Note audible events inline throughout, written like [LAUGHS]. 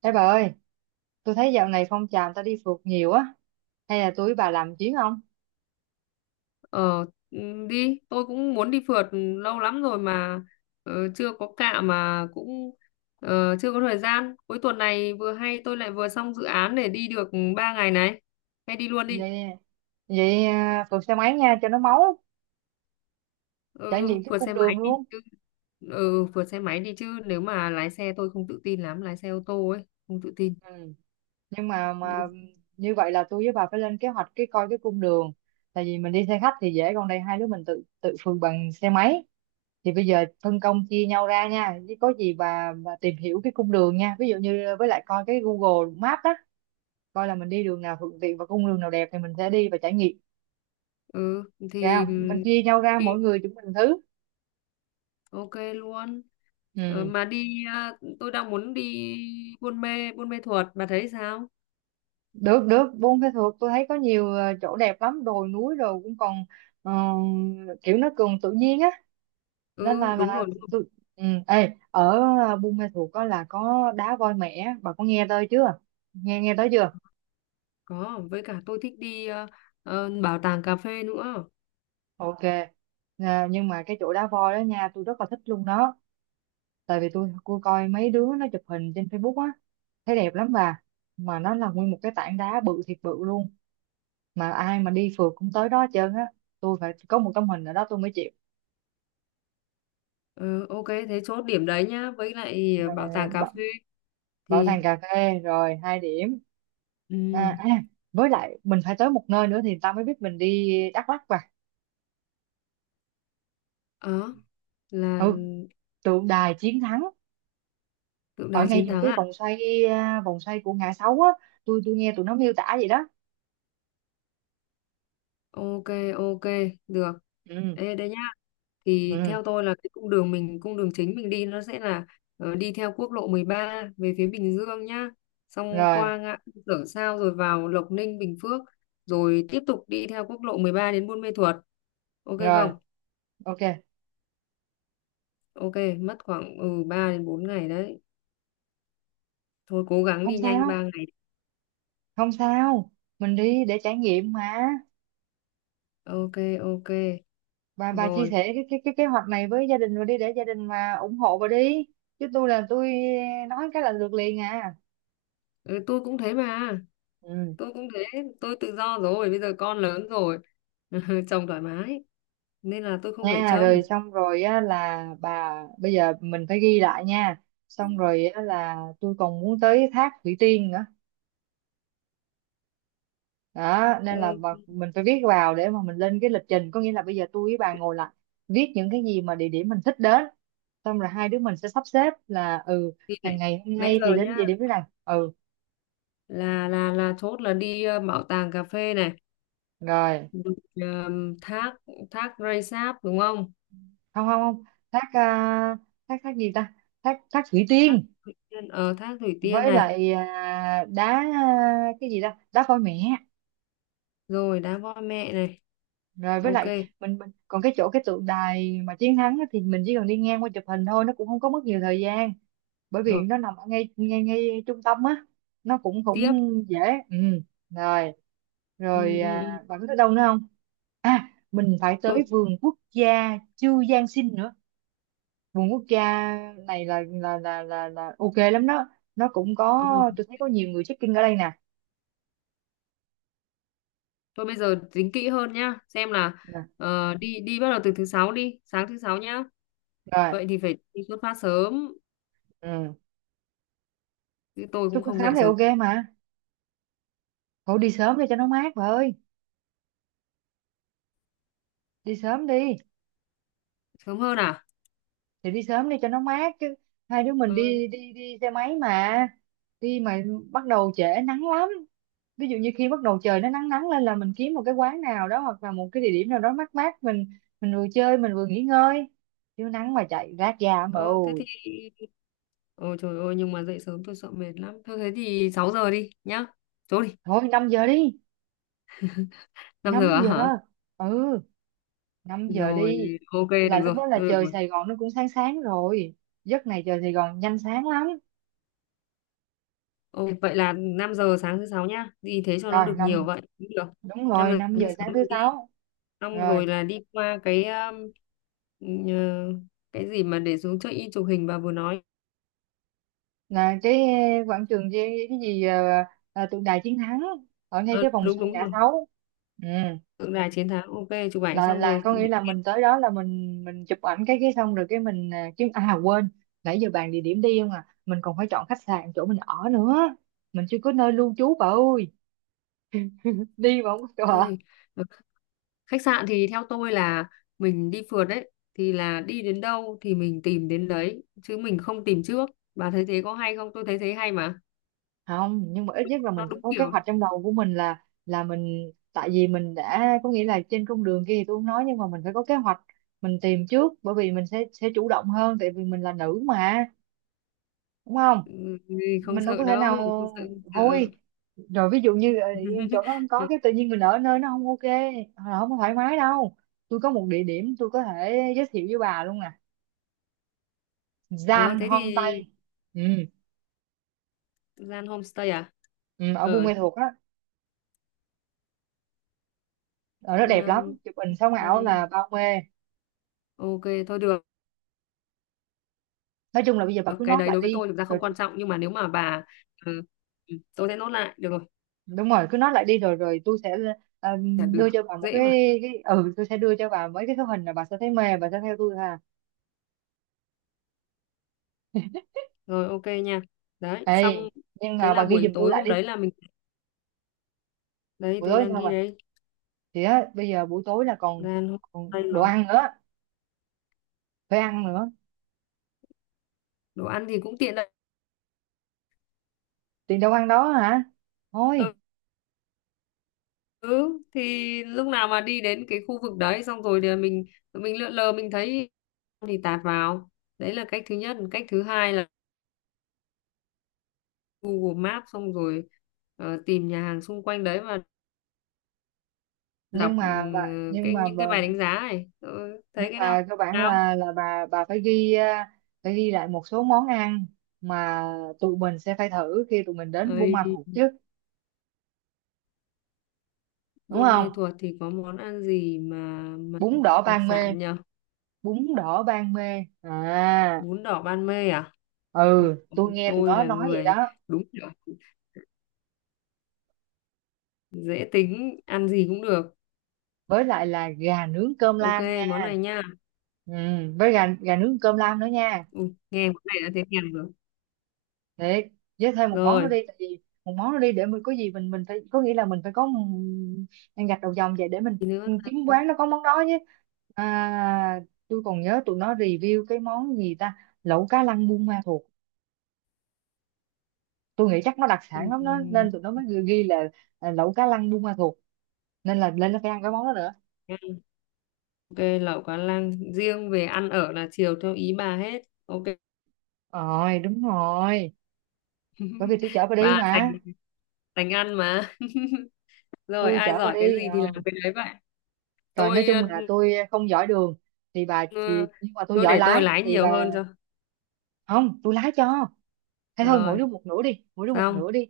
Ê bà ơi, tôi thấy dạo này phong trào người ta đi phượt nhiều á, hay là tôi với bà làm chuyến không? Ờ ừ, đi, tôi cũng muốn đi phượt lâu lắm rồi mà ờ, chưa có cạ mà cũng ờ, chưa có thời gian. Cuối tuần này vừa hay tôi lại vừa xong dự án để đi được 3 ngày này. Hay đi luôn đi. Vậy, vậy à, phượt xe máy nha cho nó máu, trải Ừ, nghiệm cái phượt cung xe máy đường đi luôn. chứ. Ừ, phượt xe máy đi chứ nếu mà lái xe tôi không tự tin lắm, lái xe ô tô ấy, không tự tin. Ừ. Nhưng mà như vậy là tôi với bà phải lên kế hoạch cái coi cái cung đường. Tại vì mình đi xe khách thì dễ, còn đây hai đứa mình tự tự phượt bằng xe máy. Thì bây giờ phân công chia nhau ra nha, chứ có gì bà tìm hiểu cái cung đường nha. Ví dụ như với lại coi cái Google Maps á, coi là mình đi đường nào thuận tiện và cung đường nào đẹp thì mình sẽ đi và trải nghiệm. Ừ, Ra thì không? Mình chia nhau ra đi, mỗi người chúng mình thứ ok luôn. Ờ, ừ. mà đi à, tôi đang muốn đi Buôn Mê, Buôn Mê Thuột, bà thấy sao? Được được Buôn Pê Thuột tôi thấy có nhiều chỗ đẹp lắm, đồi núi rồi cũng còn ờ, kiểu nó còn tự nhiên á, nên Ừ, là đúng là rồi. tôi ừ. Ê, Buôn Mê Thuột có là có đá voi mẻ, bà có nghe tới chưa, nghe nghe tới chưa? Có, với cả tôi thích đi ờ, ờ, bảo tàng cà phê nữa. Ok. À, nhưng mà cái chỗ đá voi đó nha tôi rất là thích luôn đó, tại vì tôi coi mấy đứa nó chụp hình trên Facebook á, thấy đẹp lắm bà, mà nó là nguyên một cái tảng đá bự thiệt bự luôn, mà ai mà đi phượt cũng tới đó hết trơn á, tôi phải có một tấm hình ở đó tôi mới chịu. Ờ, ok, thế chốt điểm đấy nhá. Với lại ờ, Ờ, bảo tàng cà bảo, phê bảo thì tàng cà phê rồi hai điểm. ừ, à, à, với lại mình phải tới một nơi nữa thì tao mới biết mình đi Đắk Lắk và đó là ừ, tượng đài chiến thắng tượng ở đài ngay chiến chỗ thắng cái à? vòng xoay của ngã sáu á, tôi nghe tụi nó miêu tả vậy đó. Ok, ok, được. Ừ. Ê, đây nhá. Thì Ừ, theo tôi là cái cung đường mình, cung đường chính mình đi nó sẽ là ờ, đi theo quốc lộ 13 về phía Bình Dương nhá. Xong rồi, qua ngã tư Sở Sao rồi vào Lộc Ninh, Bình Phước. Rồi tiếp tục đi theo quốc lộ 13 đến Buôn Mê Thuột. Ok rồi, không? ok. Ok, mất khoảng ừ 3 đến 4 ngày đấy. Thôi cố gắng Không đi nhanh sao, 3 ngày. không sao, mình đi để trải nghiệm mà. Ok, ok. Bà chia Rồi, sẻ cái kế hoạch này với gia đình rồi đi để gia đình mà ủng hộ bà đi, chứ tôi là tôi nói cái là lượt liền à. ừ, tôi cũng thế mà. Ừ. Tôi cũng thế, tôi tự do rồi, bây giờ con lớn rồi. [LAUGHS] Chồng thoải mái nên là tôi không phải Nha rồi trông. xong rồi á là bà, bây giờ mình phải ghi lại nha, xong rồi á là tôi còn muốn tới thác Thủy Tiên nữa đó, nên là Ừ, bà, mình phải viết vào để mà mình lên cái lịch trình, có nghĩa là bây giờ tôi với bà ngồi lại viết những cái gì mà địa điểm mình thích đến, xong rồi hai đứa mình sẽ sắp xếp là thì nãy, ngày hôm nãy nay thì giờ đến nhá, địa điểm thế này. Ừ, là chốt là đi ờ, bảo tàng cà phê này, rồi. rồi, thác thác Rây Sáp đúng không? Không, không, không, thác à, thác thác gì ta, thác thác Thủy Thác Tiên. ở thác Thủy Tiên Với này, lại cái gì ta, đá voi mẹ. rồi đá voi mẹ này. Rồi với Ok, lại mình còn cái chỗ cái tượng đài mà chiến thắng á, thì mình chỉ cần đi ngang qua chụp hình thôi, nó cũng không có mất nhiều thời gian, bởi vì rồi nó nằm ở ngay ngay ngay trung tâm á, nó cũng cũng tiếp. dễ. Ừ. Rồi, Ừ, rồi, ừ, ừ. à, bạn có tới đâu nữa không? À, mình phải tới Tôi vườn quốc gia Chu Giang Sinh nữa, vườn quốc gia này là ok lắm đó, nó cũng có, ừ. tôi thấy có nhiều người check-in ở đây nè. Thôi bây giờ tính kỹ hơn nhá, xem là Nè, ờ, đi đi bắt đầu từ thứ sáu đi, sáng thứ sáu nhá. rồi. Vậy thì phải đi xuất phát sớm, Ừ. chứ tôi Xuất cũng phát không sớm dậy thì sớm ok mà, thôi đi sớm đi cho nó mát bà ơi, đi sớm đi, sớm hơn à? thì đi sớm đi cho nó mát chứ, hai đứa mình Ờ, đi đi đi xe máy mà, đi mà bắt đầu trễ nắng lắm, ví dụ như khi bắt đầu trời nó nắng nắng lên là mình kiếm một cái quán nào đó hoặc là một cái địa điểm nào đó mát mát, mình vừa chơi mình vừa nghỉ ngơi, chứ nắng mà chạy rát da mà ờ, thế ôi. thì ôi trời ơi nhưng mà dậy sớm tôi sợ mệt lắm. Thôi thế thì 6 giờ đi nhá. Chỗ đi, Thôi 5 giờ đi. 5 năm giờ á giờ hả? Ừ, 5 giờ đi. Rồi, ok Là được lúc rồi, đó là tôi được trời rồi. Sài Gòn nó cũng sáng sáng rồi, giấc này trời Sài Gòn nhanh sáng lắm. Ồ, vậy là 5 giờ sáng thứ sáu nhá. Đi thế cho nó Rồi được nhiều năm, vậy. Cũng được. đúng năm rồi, giờ năm sáng giờ thứ sáng sáu thứ mình đi. sáu Xong Rồi rồi là đi qua cái nhờ- cái gì mà để xuống chơi in chụp hình bà vừa nói. là cái quảng trường gì, cái gì tượng đài chiến thắng ở ngay Ờ, cái vòng đúng xoay đúng ngã rồi. sáu. Ừ. Tượng đài chiến thắng. Ok, chụp ảnh Là xong rồi. có nghĩa Đi. là mình tới đó là mình chụp ảnh cái xong rồi cái mình, à chứ à quên, nãy giờ bàn địa điểm đi không à, mình còn phải chọn khách sạn chỗ mình ở nữa, mình chưa có nơi lưu trú bà ơi, đi mà không có chỗ ở. Ê, ờ, khách sạn thì theo tôi là mình đi phượt đấy. Thì là đi đến đâu thì mình tìm đến đấy. Chứ mình không tìm trước. Bà thấy thế có hay không? Tôi thấy thế hay mà. Không, nhưng mà ít nhất là Nó mình phải đúng có kế kiểu. hoạch trong đầu của mình là mình, tại vì mình đã có nghĩa là trên con đường kia thì tôi không nói, nhưng mà mình phải có kế hoạch mình tìm trước, bởi vì mình sẽ chủ động hơn, tại vì mình là nữ mà, đúng không, Ừ, không mình đâu sợ có thể nào đâu. Không sợ, không sợ. hôi. Rồi ví dụ như chỗ đó không [LAUGHS] có cái tự nhiên, mình ở nơi nó không ok, hoặc là không có thoải mái đâu, tôi có một địa điểm tôi có thể giới thiệu với bà luôn nè: Ờ Gian thế Hôm thì Tây. Ừ, gian homestay à? ừ, ở Buôn Ở Ma Thuột đó, ở đó đẹp lắm, gian chụp hình sống ảo là đây. bao mê. Ok, thôi được, Nói chung là bây giờ bà cứ cái nốt đấy lại đối với đi tôi thực ra rồi không quan trọng, nhưng mà nếu mà bà ừ, ừ, tôi sẽ nốt lại được rồi, đúng rồi, cứ nốt lại đi rồi rồi tôi sẽ, ờ, là được. đưa cho bà một Dễ mà, cái ừ tôi sẽ đưa cho bà mấy cái số hình là bà sẽ thấy mê, bà sẽ theo tôi ha. rồi ok nha, đấy xong. Ê, nhưng Thế mà bà là ghi buổi giùm tôi tối lại hôm đi, đấy là mình, đấy buổi tôi tối đang sao ghi bà, đấy, thì á bây giờ buổi tối là còn, gian homestay còn đồ rồi. ăn nữa, phải ăn nữa, Đồ ăn thì cũng tiện đấy. tiền đâu ăn đó hả, thôi. Ừ, ừ, thì lúc nào mà đi đến cái khu vực đấy xong rồi thì mình lượn lờ mình thấy thì tạt vào, đấy là cách thứ nhất. Cách thứ hai là Google Maps, xong rồi ờ, tìm nhà hàng xung quanh đấy và đọc nhưng ừ, mà bà nhưng cái mà những bà cái bài đánh giá này. Tôi thấy nhưng cái nào mà cơ bản nào là bà phải ghi lại một số món ăn mà tụi mình sẽ phải thử khi tụi mình đến Buôn ơi. Ma Thuột chứ, đúng Buôn Mê không? Thuột thì có món ăn gì mà Bún đỏ đặc Ban Mê. sản nhờ? Bún đỏ Ban Mê à? Bún đỏ Ban Mê à? Ồ, Ừ, tôi nghe tụi tôi nó là nói vậy đó. người đúng kiểu dễ tính ăn gì cũng được. Với lại là gà nướng cơm Ok, lam món nha. này nha. Ừ, với gà gà nướng cơm lam nữa nha. Ui, nghe món này đã thấy thèm rồi Thiệt, với thêm một món nữa rồi. đi, tại vì một món nữa đi để mình có gì mình phải có nghĩa là mình phải có ăn gạch đầu dòng vậy để Thì nữa mình ta? kiếm quán nó có món đó chứ. À, tôi còn nhớ tụi nó review cái món gì ta, lẩu cá lăng Buôn Ma Thuột, tôi nghĩ chắc nó đặc sản lắm đó Ừm, nên tụi nó mới ghi ghi là à, lẩu cá lăng Buôn Ma Thuột, nên là lên nó phải ăn cái món đó nữa. ok lẩu cá lăng, riêng về ăn ở là chiều theo ý bà hết. Ok. Rồi, đúng rồi, bởi vì [LAUGHS] tôi chở bà đi Và thành mà, thành ăn mà. Rồi tôi ai chở bà giỏi cái đi gì thì ờ. làm cái đấy vậy. Rồi nói Tôi ờ, chung là tôi không giỏi đường thì bà, thì ờ, nhưng mà tôi tôi giỏi để tôi lái lái thì bà, nhiều hơn cho. không tôi lái cho. Thế thôi mỗi Rồi đứa một nửa đi, mỗi đứa một xong nửa đi,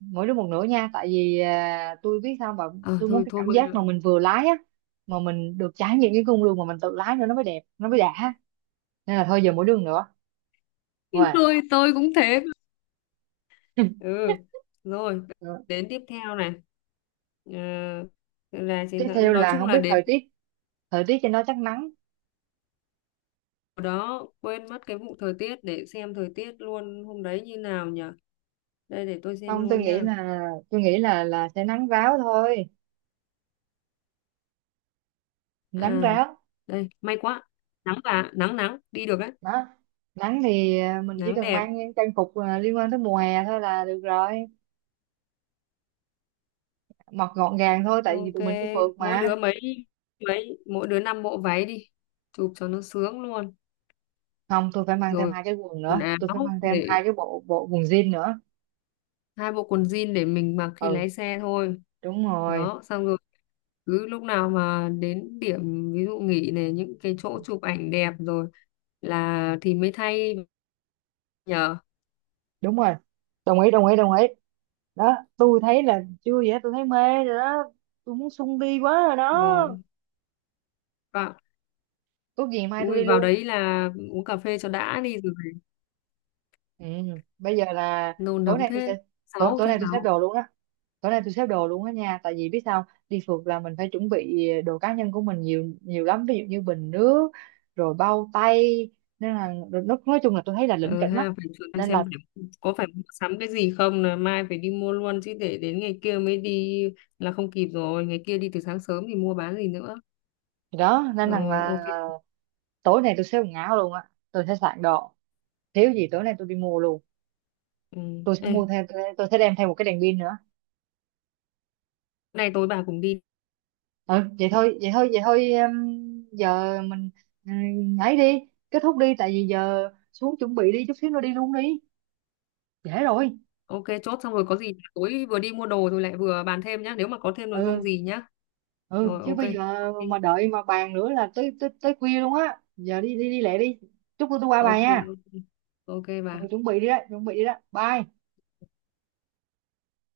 mỗi đứa một nửa nha. Tại vì à, tôi biết sao mà ờ tôi muốn thôi cái thôi cảm mới giác được. mà mình vừa lái á, mà mình được trải nghiệm cái cung đường mà mình tự lái nữa nó mới đẹp, nó mới đã. Nên là thôi giờ mỗi đứa một nửa. Rồi. [LAUGHS] Tôi cũng thế. Ừ, rồi Ừ. đến tiếp theo này. Ờ, là chiến Tiếp thắng theo nói là chung không là biết đến thời tiết trên đó chắc nắng. hồi đó quên mất cái vụ thời tiết, để xem thời tiết luôn hôm đấy như nào nhỉ. Đây để tôi xem Không, tôi luôn nghĩ nha. là tôi nghĩ là sẽ nắng ráo thôi, nắng À ráo. đây, may quá, nắng và nắng nắng đi được đấy. Đó. Nắng thì à, mình chỉ Nắng cần đẹp. mang những trang phục à, liên quan tới mùa hè thôi là được rồi, mặc gọn gàng thôi tại vì Ok, tụi mình đi phượt mỗi mà. đứa mấy mỗi đứa 5 bộ váy đi, chụp cho nó sướng luôn. Không tôi phải mang thêm Rồi hai cái quần nữa, tôi phải áo mang thêm để hai cái bộ bộ quần jean nữa. 2 bộ quần jean để mình mặc khi Ừ, lái xe thôi. đúng rồi, Đó, xong rồi cứ lúc nào mà đến điểm ví dụ nghỉ này những cái chỗ chụp ảnh đẹp rồi là thì mới thay nhờ. đúng rồi, đồng ý đồng ý đồng ý. Đó, tôi thấy là chưa vậy tôi thấy mê rồi đó, tôi muốn sung đi quá rồi đó, Rồi, vào tốt gì mai tôi ui đi vào luôn. đấy là uống cà phê cho đã đi rồi. Ừ. Bây giờ là Nôn tối nóng nay tôi thế. sẽ, Sáu tối thứ nay tôi xếp sáu. đồ luôn á, tối nay tôi xếp đồ luôn á nha, tại vì biết sao đi phượt là mình phải chuẩn bị đồ cá nhân của mình nhiều nhiều lắm, ví dụ như bình nước rồi bao tay, nên là nói chung là tôi thấy là lỉnh Ừ kỉnh lắm ha, phải thử em nên xem là. phải, có phải mua sắm cái gì không là mai phải đi mua luôn chứ để đến ngày kia mới đi là không kịp rồi, ngày kia đi từ sáng sớm thì mua bán gì nữa. Thì đó nên rằng Rồi ok. là tối nay tôi sẽ quần áo luôn á, tôi sẽ soạn đồ, thiếu gì tối nay tôi đi mua luôn, Ừ. tôi sẽ Ê, mua thêm tôi sẽ đem theo một cái đèn pin nữa. nay tối bà cùng đi. Ừ, vậy thôi vậy thôi vậy thôi em, giờ mình ấy đi, kết thúc đi tại vì giờ xuống chuẩn bị đi chút xíu nữa đi luôn đi, trễ rồi. Ok, chốt xong rồi, có gì tối vừa đi mua đồ rồi lại vừa bàn thêm nhá, nếu mà có thêm nội dung Ừ. gì nhá. Ừ, Rồi chứ ok bây giờ ok mà đợi mà bàn nữa là tới tới tới khuya luôn á, giờ đi đi đi lẹ đi. Chút nữa tôi qua bà ok nha. ok, ok bà. Ừ, chuẩn bị đi đó chuẩn bị đi đó bye.